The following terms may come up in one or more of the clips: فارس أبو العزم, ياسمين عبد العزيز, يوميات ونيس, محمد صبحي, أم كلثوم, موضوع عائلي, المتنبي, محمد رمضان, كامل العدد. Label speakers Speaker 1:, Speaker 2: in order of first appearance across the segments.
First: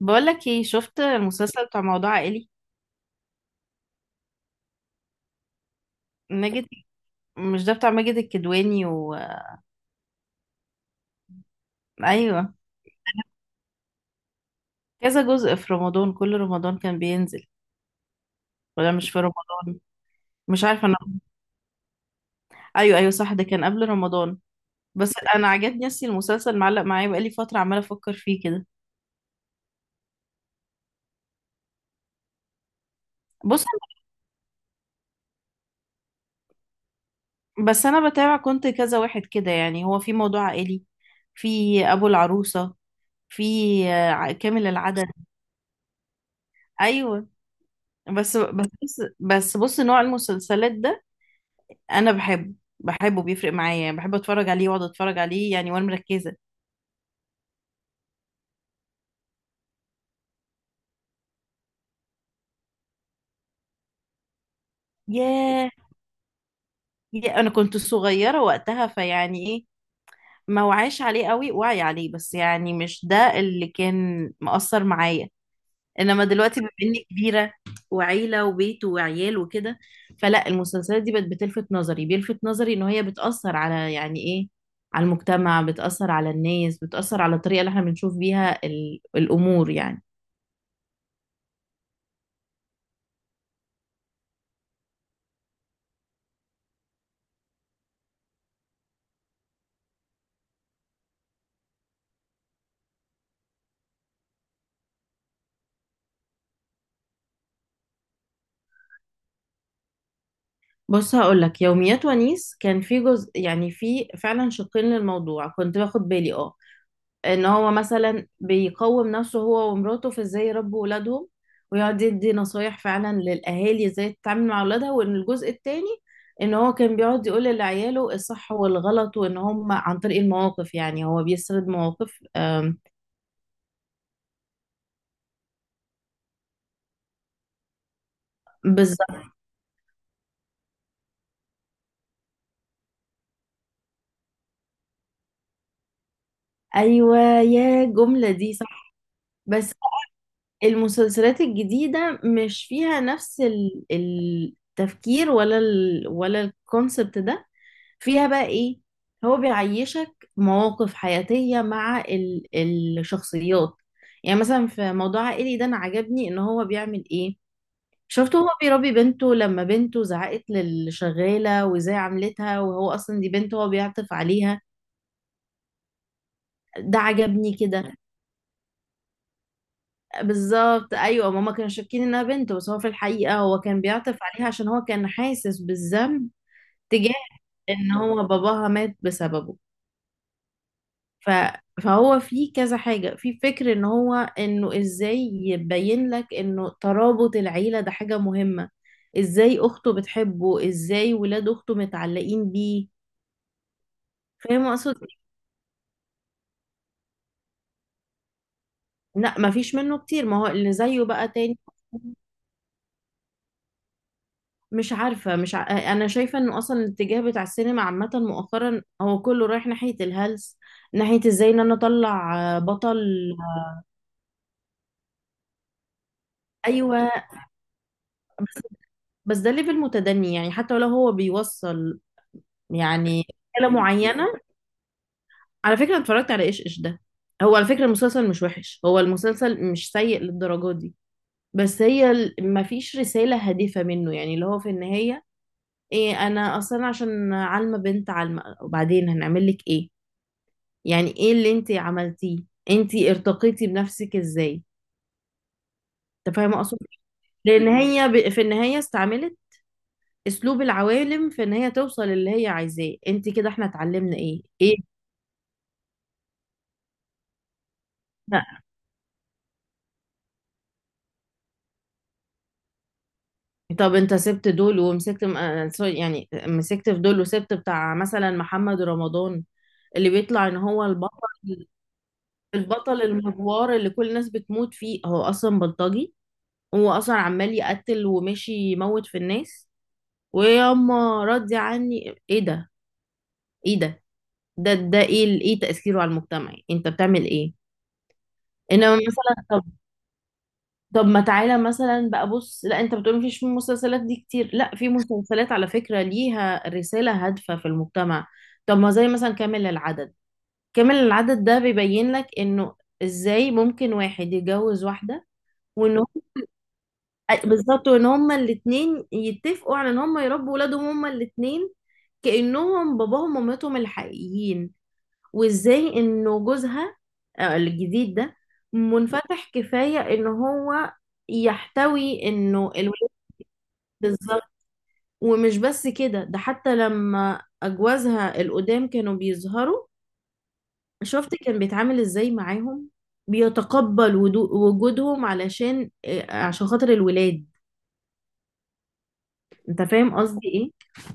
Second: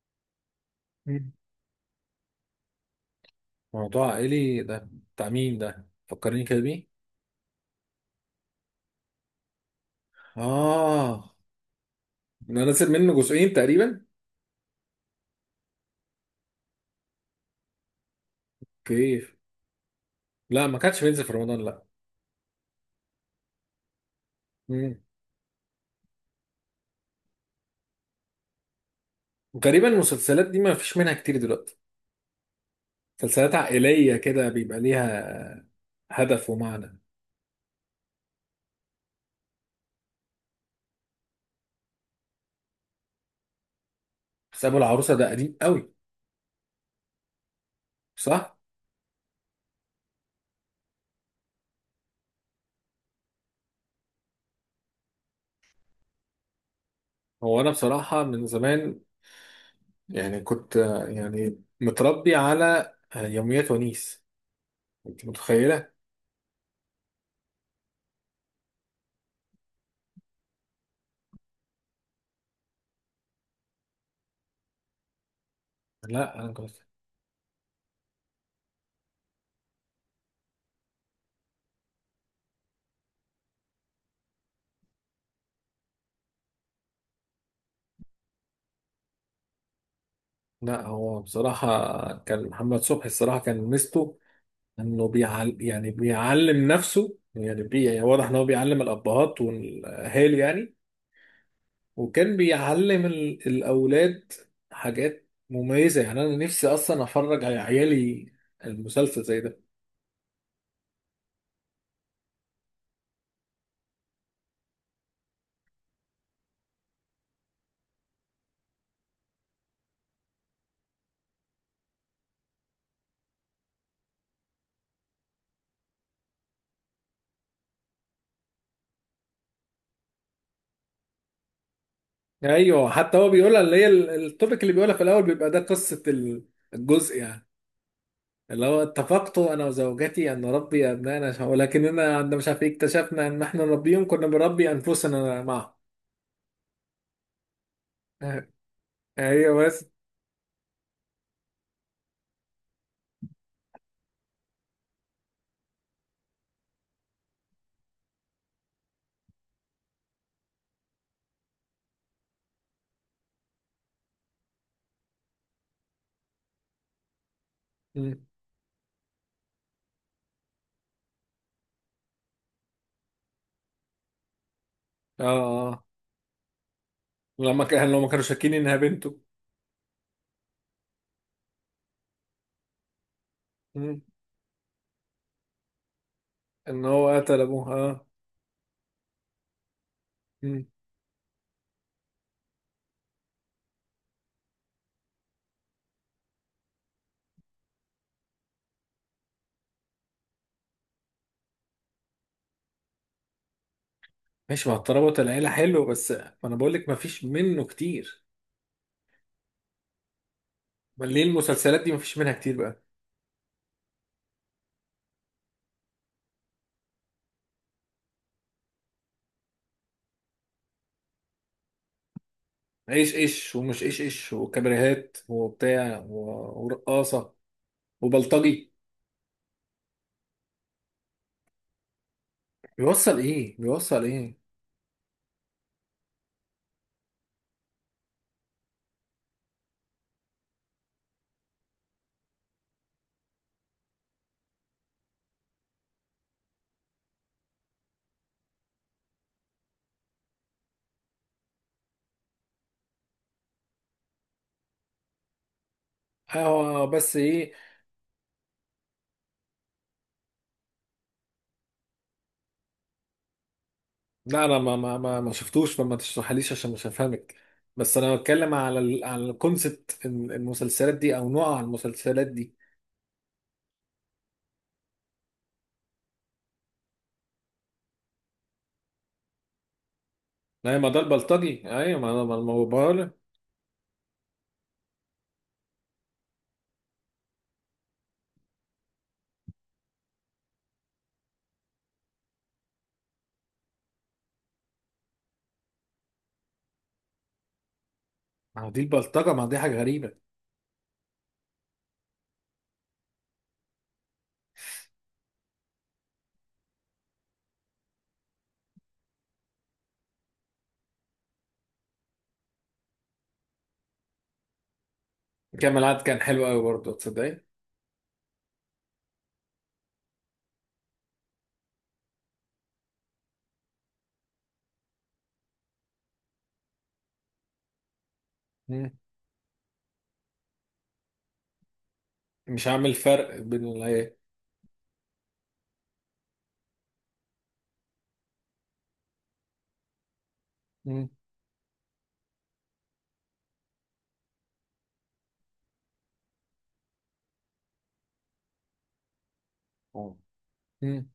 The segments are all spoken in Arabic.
Speaker 1: بقولك ايه، شفت
Speaker 2: مم.
Speaker 1: المسلسل بتاع موضوع عائلي؟
Speaker 2: موضوع عائلي ده، بتاع مين ده؟ فكرني كده
Speaker 1: ماجد.
Speaker 2: بيه.
Speaker 1: مش ده بتاع ماجد الكدواني
Speaker 2: اه.
Speaker 1: ايوه.
Speaker 2: انا نازل منه جزئين تقريبا.
Speaker 1: كذا جزء في رمضان، كل رمضان كان بينزل، ولا مش في
Speaker 2: كيف؟
Speaker 1: رمضان؟ مش
Speaker 2: لا، ما
Speaker 1: عارفه انا.
Speaker 2: كانش بينزل في رمضان، لا.
Speaker 1: ايوه ايوه صح، ده كان قبل رمضان.
Speaker 2: مم.
Speaker 1: بس انا عجبني، اصلي المسلسل معلق معايا بقالي فتره، عماله افكر فيه كده.
Speaker 2: غالبا المسلسلات دي ما فيش منها كتير دلوقتي، مسلسلات
Speaker 1: بص،
Speaker 2: عائلية كده بيبقى ليها هدف ومعنى.
Speaker 1: بس انا بتابع، كنت كذا واحد كده، يعني هو في موضوع عائلي، في ابو العروسه، في
Speaker 2: بس
Speaker 1: كامل
Speaker 2: ابو
Speaker 1: العدد.
Speaker 2: العروسة ده قديم قوي.
Speaker 1: ايوه. بس
Speaker 2: صح.
Speaker 1: بس بس بص، نوع المسلسلات ده انا بحبه، بحبه، بيفرق معايا، بحب اتفرج عليه واقعد اتفرج عليه يعني وانا مركزه.
Speaker 2: هو انا بصراحة من زمان يعني كنت يعني متربي على يوميات ونيس. انت
Speaker 1: ياه،
Speaker 2: متخيلة؟
Speaker 1: يا انا كنت صغيره وقتها فيعني ايه، ما وعيش عليه قوي، وعي عليه بس يعني مش ده اللي كان مأثر معايا. انما
Speaker 2: لا انا
Speaker 1: دلوقتي بما
Speaker 2: كنت
Speaker 1: اني كبيره وعيله وبيت وعيال وكده، فلا المسلسلات دي بقت بتلفت نظري، بيلفت نظري ان هي بتأثر على يعني ايه، على المجتمع، بتأثر على الناس، بتأثر على الطريقه اللي احنا بنشوف بيها الامور يعني.
Speaker 2: لا، هو بصراحة كان محمد صبحي، الصراحة كان ميزته انه بيعلم نفسه، يعني بي يعني واضح ان هو بيعلم الابهات والاهالي يعني. وكان بيعلم الاولاد حاجات مميزة، يعني انا نفسي اصلا افرج على عيالي المسلسل زي ده.
Speaker 1: بص هقولك، يوميات ونيس كان في جزء، يعني في فعلا شقين للموضوع كنت باخد بالي اه، ان هو مثلا بيقوم نفسه هو ومراته في ازاي يربوا ولادهم ويقعد يدي نصايح فعلا للاهالي ازاي تتعامل مع اولادها، وان الجزء التاني ان هو كان بيقعد يقول لعياله الصح والغلط، وان هم عن طريق المواقف يعني هو بيسرد مواقف
Speaker 2: ايوه، حتى هو بيقولها، اللي هي التوبيك اللي بيقولها في الاول بيبقى ده قصة الجزء يعني، اللي هو
Speaker 1: بالظبط.
Speaker 2: اتفقت انا وزوجتي ان نربي ابنائنا، ولكننا عندما مش عارف إيه اكتشفنا ان احنا نربيهم كنا بنربي انفسنا معهم.
Speaker 1: ايوه، يا جملة دي صح.
Speaker 2: ايوه
Speaker 1: بس
Speaker 2: بس.
Speaker 1: المسلسلات الجديدة مش فيها نفس التفكير، ولا ال ولا الكونسبت ده. فيها بقى ايه؟ هو بيعيشك مواقف حياتية مع ال الشخصيات. يعني مثلا في موضوع عائلي ده انا عجبني ان هو بيعمل ايه،
Speaker 2: مم.
Speaker 1: شفته هو بيربي بنته، لما بنته زعقت للشغالة وازاي عملتها، وهو اصلا دي بنته هو بيعطف عليها.
Speaker 2: اه، اه.
Speaker 1: ده عجبني كده.
Speaker 2: لما كانوا شاكين انها بنته.
Speaker 1: بالظبط ايوه، ماما كانوا شاكين انها بنت، بس هو في الحقيقه هو كان
Speaker 2: مم.
Speaker 1: بيعطف عليها عشان هو كان حاسس بالذنب
Speaker 2: ان هو
Speaker 1: تجاه
Speaker 2: قتل ابوها،
Speaker 1: ان
Speaker 2: اه.
Speaker 1: هو باباها مات بسببه.
Speaker 2: مم.
Speaker 1: ف... فهو في كذا حاجه، في فكر ان هو انه ازاي يبين لك انه ترابط العيله ده حاجه مهمه، ازاي اخته بتحبه، ازاي ولاد اخته متعلقين بيه. فاهم
Speaker 2: ماشي، مع
Speaker 1: اقصد
Speaker 2: الترابط
Speaker 1: إيه؟
Speaker 2: العيله حلو، بس ما انا بقول لك ما فيش منه كتير.
Speaker 1: لا مفيش منه كتير، ما هو اللي زيه
Speaker 2: ما ليه
Speaker 1: بقى تاني.
Speaker 2: المسلسلات دي ما فيش منها كتير بقى؟
Speaker 1: مش عارفة، مش ع... أنا شايفة إنه أصلا الاتجاه بتاع السينما عامة مؤخرا هو كله رايح ناحية الهلس، ناحية إزاي إن أنا أطلع بطل.
Speaker 2: ايش ايش ومش ايش ايش وكابريهات وبتاع
Speaker 1: أيوة.
Speaker 2: ورقاصه
Speaker 1: بس,
Speaker 2: وبلطجي.
Speaker 1: بس ده ليفل متدني يعني، حتى لو هو بيوصل
Speaker 2: بيوصل
Speaker 1: يعني
Speaker 2: ايه؟
Speaker 1: رسالة
Speaker 2: بيوصل
Speaker 1: معينة.
Speaker 2: ايه؟
Speaker 1: على فكرة أنا اتفرجت على إيش إيش ده، هو على فكرة المسلسل مش وحش، هو المسلسل مش سيء للدرجة دي، بس هي مفيش رسالة هادفة منه يعني، اللي هو في النهاية إيه؟ أنا أصلا عشان عالمة بنت عالمة، وبعدين هنعمل لك إيه؟ يعني ايه اللي انت عملتيه؟ انت ارتقيتي بنفسك ازاي؟ انت فاهمه اقصد
Speaker 2: اه بس ايه.
Speaker 1: إيه؟ لان هي في النهايه استعملت اسلوب العوالم في ان هي توصل اللي هي عايزاه. انت كده احنا اتعلمنا ايه
Speaker 2: لا، انا
Speaker 1: ايه؟
Speaker 2: ما شفتوش، فما تشرحليش عشان مش هفهمك. بس انا بتكلم
Speaker 1: لا.
Speaker 2: على على الكونسبت المسلسلات دي او نوع المسلسلات دي.
Speaker 1: طب انت سبت دول ومسكت م- آه، سوري، يعني مسكت في دول وسبت بتاع مثلا محمد رمضان اللي بيطلع ان
Speaker 2: لا،
Speaker 1: هو
Speaker 2: ما ده
Speaker 1: البطل،
Speaker 2: البلطجي، ايوه، ما انا ما
Speaker 1: البطل
Speaker 2: بقول.
Speaker 1: المجوار اللي كل الناس بتموت فيه هو اصلا بلطجي، هو اصلا عمال يقتل وماشي يموت في الناس. وياما ردي عني ايه ده، ايه ده، ده ايه ايه تأثيره على المجتمع؟ انت بتعمل ايه؟
Speaker 2: ما هو دي
Speaker 1: انما
Speaker 2: البلطجه،
Speaker 1: مثلا،
Speaker 2: ما دي
Speaker 1: طب
Speaker 2: حاجه غريبه.
Speaker 1: طب ما تعالى مثلا بقى، بص لا انت بتقول مفيش مسلسلات دي كتير، لا في مسلسلات على فكرة ليها رسالة هادفة في المجتمع. طب ما زي مثلا كامل العدد، كامل العدد ده بيبين لك انه ازاي ممكن واحد يتجوز واحدة
Speaker 2: كامل
Speaker 1: وان
Speaker 2: العدد
Speaker 1: هم،
Speaker 2: كان حلو قوي برضه، تصدقي؟
Speaker 1: بالظبط، وان هما الاتنين يتفقوا على ان هما يربوا ولادهم هما الاتنين كأنهم باباهم ومامتهم الحقيقيين، وازاي انه جوزها الجديد ده
Speaker 2: مم.
Speaker 1: منفتح كفاية ان هو يحتوي
Speaker 2: مش
Speaker 1: انه
Speaker 2: عامل
Speaker 1: الولاد،
Speaker 2: فرق بين ال.
Speaker 1: بالظبط. ومش بس كده، ده حتى لما اجوازها القدام كانوا بيظهروا،
Speaker 2: مم.
Speaker 1: شفت كان بيتعامل ازاي معاهم، بيتقبل وجودهم علشان عشان خاطر الولاد. انت فاهم قصدي ايه؟
Speaker 2: مم.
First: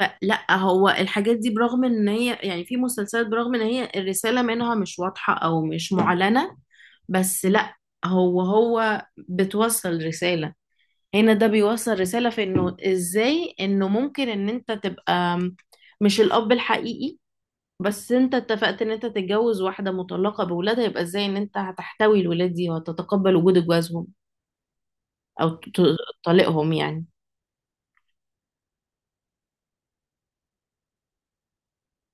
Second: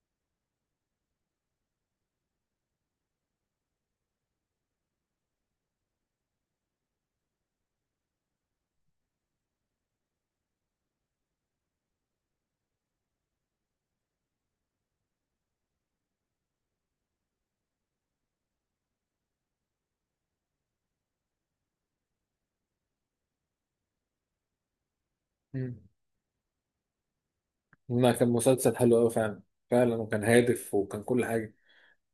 Speaker 1: فلا هو الحاجات دي برغم ان هي يعني في مسلسلات برغم ان هي الرسالة منها مش واضحة او مش معلنة، بس لا هو بتوصل رسالة، هنا ده بيوصل رسالة في انه ازاي انه ممكن ان انت تبقى مش الاب الحقيقي، بس انت اتفقت ان انت تتجوز واحدة مطلقة بولادها، يبقى ازاي ان انت هتحتوي الولاد دي وهتتقبل وجود جوازهم او
Speaker 2: مم.
Speaker 1: طليقهم يعني.
Speaker 2: لا، كان مسلسل حلو قوي فعلا، فعلا، وكان هادف وكان كل حاجه.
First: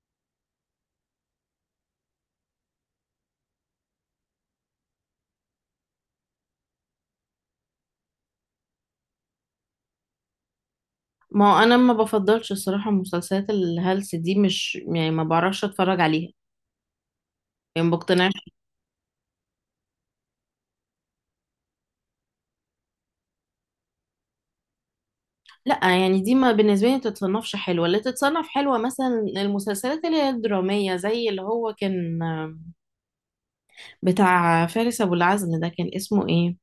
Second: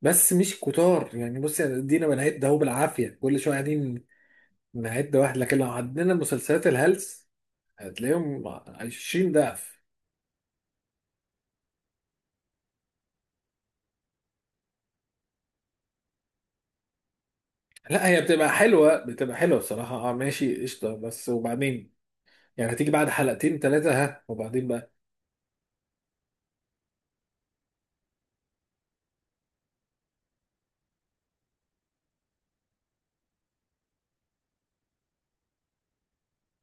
Speaker 2: بس مش كتار يعني، بصي، يعني ادينا بنهاية ده هو بالعافيه كل شويه قاعدين نعد واحد، لكن لو عدينا مسلسلات الهلس هتلاقيهم 20 ضعف.
Speaker 1: ما هو انا ما بفضلش الصراحة مسلسلات الهلس دي، مش يعني ما بعرفش اتفرج عليها، يعني ما
Speaker 2: لا، هي
Speaker 1: بقتنعش.
Speaker 2: بتبقى حلوة، بتبقى حلوة بصراحة، اه ماشي، قشطة، بس وبعدين يعني هتيجي بعد حلقتين ثلاثة، ها، وبعدين بقى.
Speaker 1: لا يعني دي ما بالنسبة لي ما تتصنفش حلوة، اللي تتصنف حلوة مثلا المسلسلات اللي هي الدرامية، زي اللي هو كان بتاع فارس أبو العزم ده، كان اسمه ايه؟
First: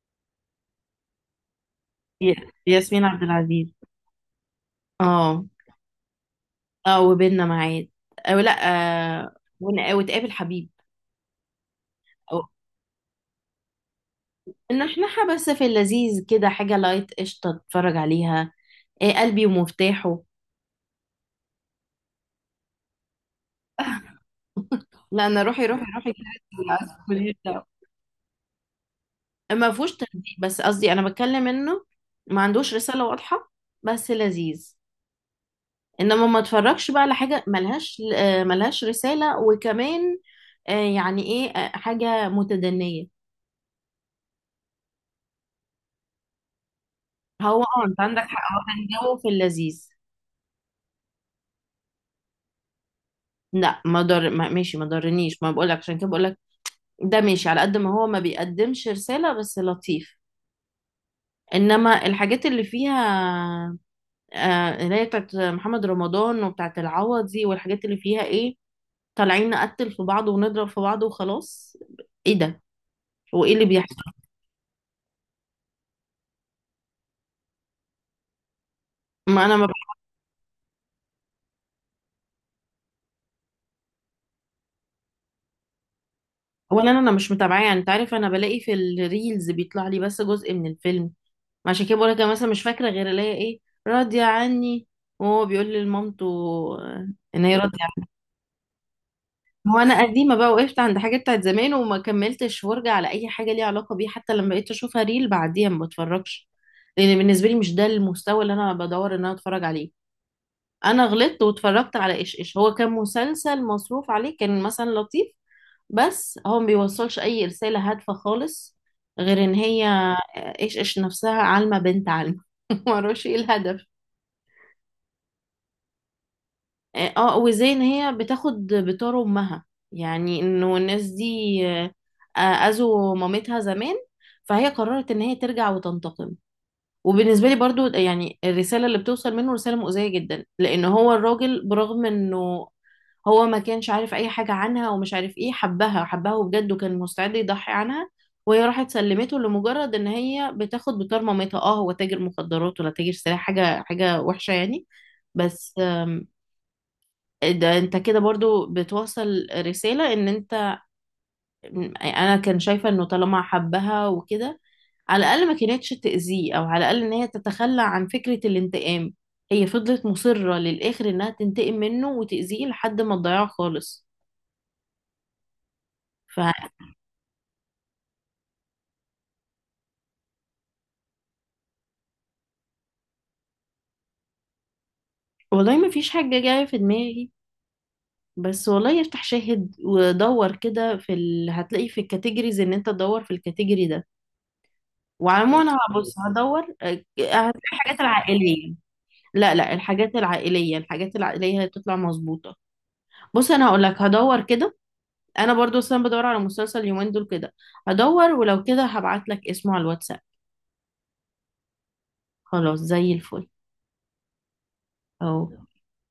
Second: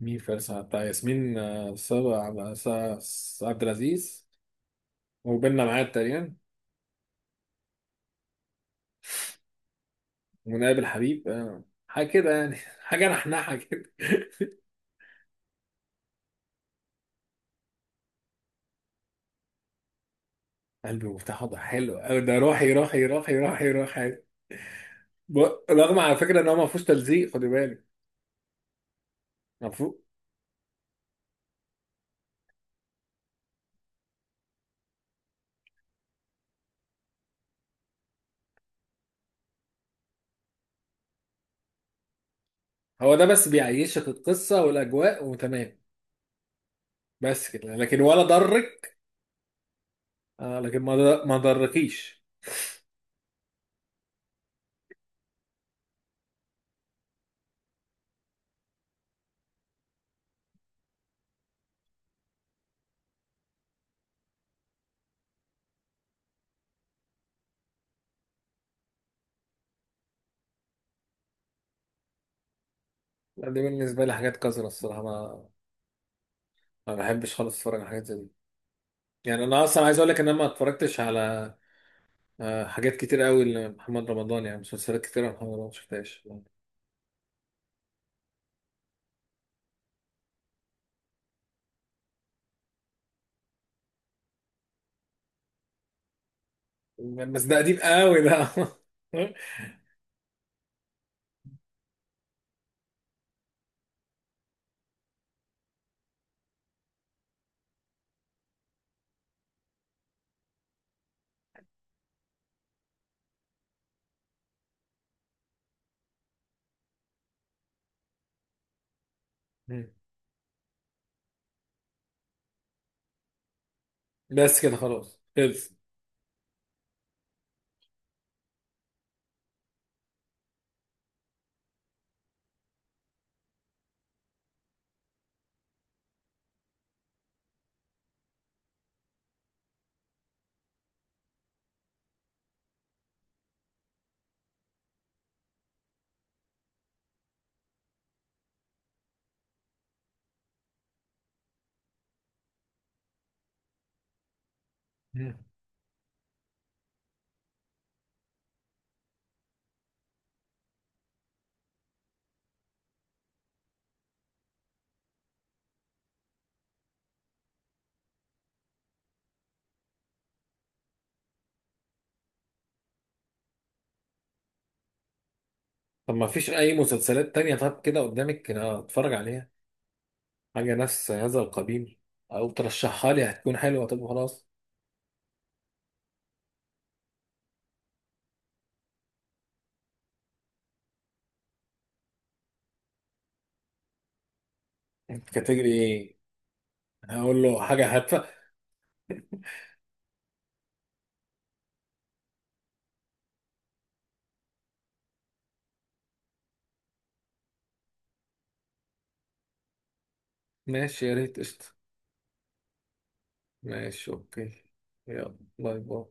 Speaker 2: مين؟ فارسة بتاع ياسمين، صبا
Speaker 1: ي-
Speaker 2: على صا-
Speaker 1: ياسمين عبد
Speaker 2: صا- عبد
Speaker 1: العزيز.
Speaker 2: العزيز.
Speaker 1: اه.
Speaker 2: وبيننا معاد تقريبا.
Speaker 1: اه، وبيننا معاد، او لا، آه وتقابل حبيب.
Speaker 2: ونقابل حبيب، حاجة كده
Speaker 1: او
Speaker 2: يعني، حاجة نحنحة كده.
Speaker 1: ان احنا بس في اللذيذ كده، حاجة لايت قشطة تتفرج عليها. إيه قلبي ومفتاحه؟
Speaker 2: قلبي مفتاح، وضع حلو أوي ده، روحي روحي روحي روحي روحي.
Speaker 1: لا انا روحي روحي
Speaker 2: رغم
Speaker 1: روحي
Speaker 2: على فكرة إن هو ما فيهوش تلزيق، خدي
Speaker 1: كده ما فيهوش
Speaker 2: بالك.
Speaker 1: تهديد، بس قصدي انا بتكلم انه ما عندوش رسالة واضحة، بس لذيذ. انما ما اتفرجش بقى على حاجة ملهاش ملهاش رسالة، وكمان يعني ايه حاجة متدنية.
Speaker 2: هو ده بس بيعيشك القصة والأجواء وتمام، بس
Speaker 1: هو
Speaker 2: كده،
Speaker 1: اه،
Speaker 2: لكن
Speaker 1: انت
Speaker 2: ولا
Speaker 1: عندك حق، هو كان
Speaker 2: ضرك.
Speaker 1: جو في اللذيذ.
Speaker 2: آه، لكن ما ضركيش.
Speaker 1: لا ما ضر، ما ماشي ما ضرنيش، ما بقولك عشان كده بقولك ده ماشي، على قد ما هو ما بيقدمش رسالة بس لطيف. انما الحاجات اللي فيها اللي هي بتاعت محمد رمضان وبتاعت العوضي والحاجات اللي فيها ايه، طالعين نقتل في بعض ونضرب في بعض وخلاص، ايه ده؟
Speaker 2: لا،
Speaker 1: وايه
Speaker 2: دي
Speaker 1: اللي
Speaker 2: بالنسبة
Speaker 1: بيحصل؟
Speaker 2: لي حاجات قذرة الصراحة، ما بحبش خالص أتفرج على حاجات زي دي. يعني
Speaker 1: ما انا
Speaker 2: أنا
Speaker 1: ما
Speaker 2: أصلا
Speaker 1: بح...
Speaker 2: عايز أقول لك إن أنا ما اتفرجتش على حاجات كتير قوي لمحمد رمضان، يعني مسلسلات كتير محمد رمضان ما شفتهاش.
Speaker 1: ولا انا، أنا مش متابعاه يعني، انت عارف انا بلاقي في الريلز بيطلع لي بس جزء من الفيلم. ما عشان كده بقول لك، انا مثلا مش فاكره غير الاقي ايه، راضيه عني، وهو بيقول لمامته آه،
Speaker 2: بس
Speaker 1: ان
Speaker 2: ده
Speaker 1: هي
Speaker 2: قديم
Speaker 1: راضيه عني.
Speaker 2: قوي ده.
Speaker 1: هو انا قديمه بقى، وقفت عند حاجه بتاعت زمان وما كملتش فرجه على اي حاجه ليها علاقه بيه، حتى لما بقيت اشوفها ريل بعديها ما بتفرجش، لان بالنسبه لي مش ده المستوى اللي انا بدور ان انا اتفرج عليه. انا غلطت واتفرجت على ايش ايش، هو كان مسلسل مصروف عليه، كان مثلا لطيف، بس هو ما بيوصلش اي رسالة هادفة خالص، غير ان
Speaker 2: مم.
Speaker 1: هي ايش ايش نفسها عالمة بنت عالمة معرفش ايه الهدف.
Speaker 2: بس كده، خلاص، خلص.
Speaker 1: اه وزي ان هي بتاخد بتار امها، يعني انه الناس دي اذوا مامتها زمان، فهي قررت ان هي ترجع وتنتقم. وبالنسبة لي برضو يعني الرسالة اللي بتوصل منه رسالة مؤذية جدا، لأن هو الراجل برغم إنه هو ما كانش عارف أي حاجة عنها ومش عارف إيه، حبها حبها وبجد وكان مستعد يضحي عنها، وهي راحت سلمته لمجرد إن هي بتاخد بطار مامتها، أه هو تاجر مخدرات ولا تاجر سلاح، حاجة حاجة وحشة يعني.
Speaker 2: مم.
Speaker 1: بس ده انت كده برضو بتوصل رسالة ان انت، انا كان شايفة انه طالما حبها وكده، على الأقل ما كانتش تأذيه، أو على الأقل إن هي تتخلى عن فكرة الانتقام. هي فضلت مصرة للآخر إنها تنتقم منه وتأذيه لحد ما تضيعه خالص.
Speaker 2: طب ما فيش
Speaker 1: ف
Speaker 2: أي مسلسلات تانية؟ طب كده قدامك كده أتفرج عليها حاجة نفس هذا القبيل، أو ترشحها لي هتكون حلوة؟ طب خلاص.
Speaker 1: والله ما فيش حاجة جاية في دماغي، بس والله افتح شاهد ودور كده في هتلاقي في الكاتيجوريز، إن أنت تدور في الكاتيجوري ده.
Speaker 2: أنت
Speaker 1: وعموما
Speaker 2: كاتجري
Speaker 1: أنا هبص
Speaker 2: إيه؟
Speaker 1: هدور
Speaker 2: هقول
Speaker 1: هتلاقي
Speaker 2: له حاجة
Speaker 1: الحاجات
Speaker 2: هادفة.
Speaker 1: العائلية. لا لا، الحاجات العائلية، الحاجات العائلية هتطلع مظبوطة. بص أنا هقولك، هدور كده، انا برضو اصلا بدور على مسلسل اليومين دول كده، هدور ولو كده هبعت لك اسمه على الواتساب.
Speaker 2: ماشي، يا ريت، قشطة.
Speaker 1: خلاص زي الفل.
Speaker 2: ماشي، أوكي. يلا،
Speaker 1: اهو.
Speaker 2: باي باي.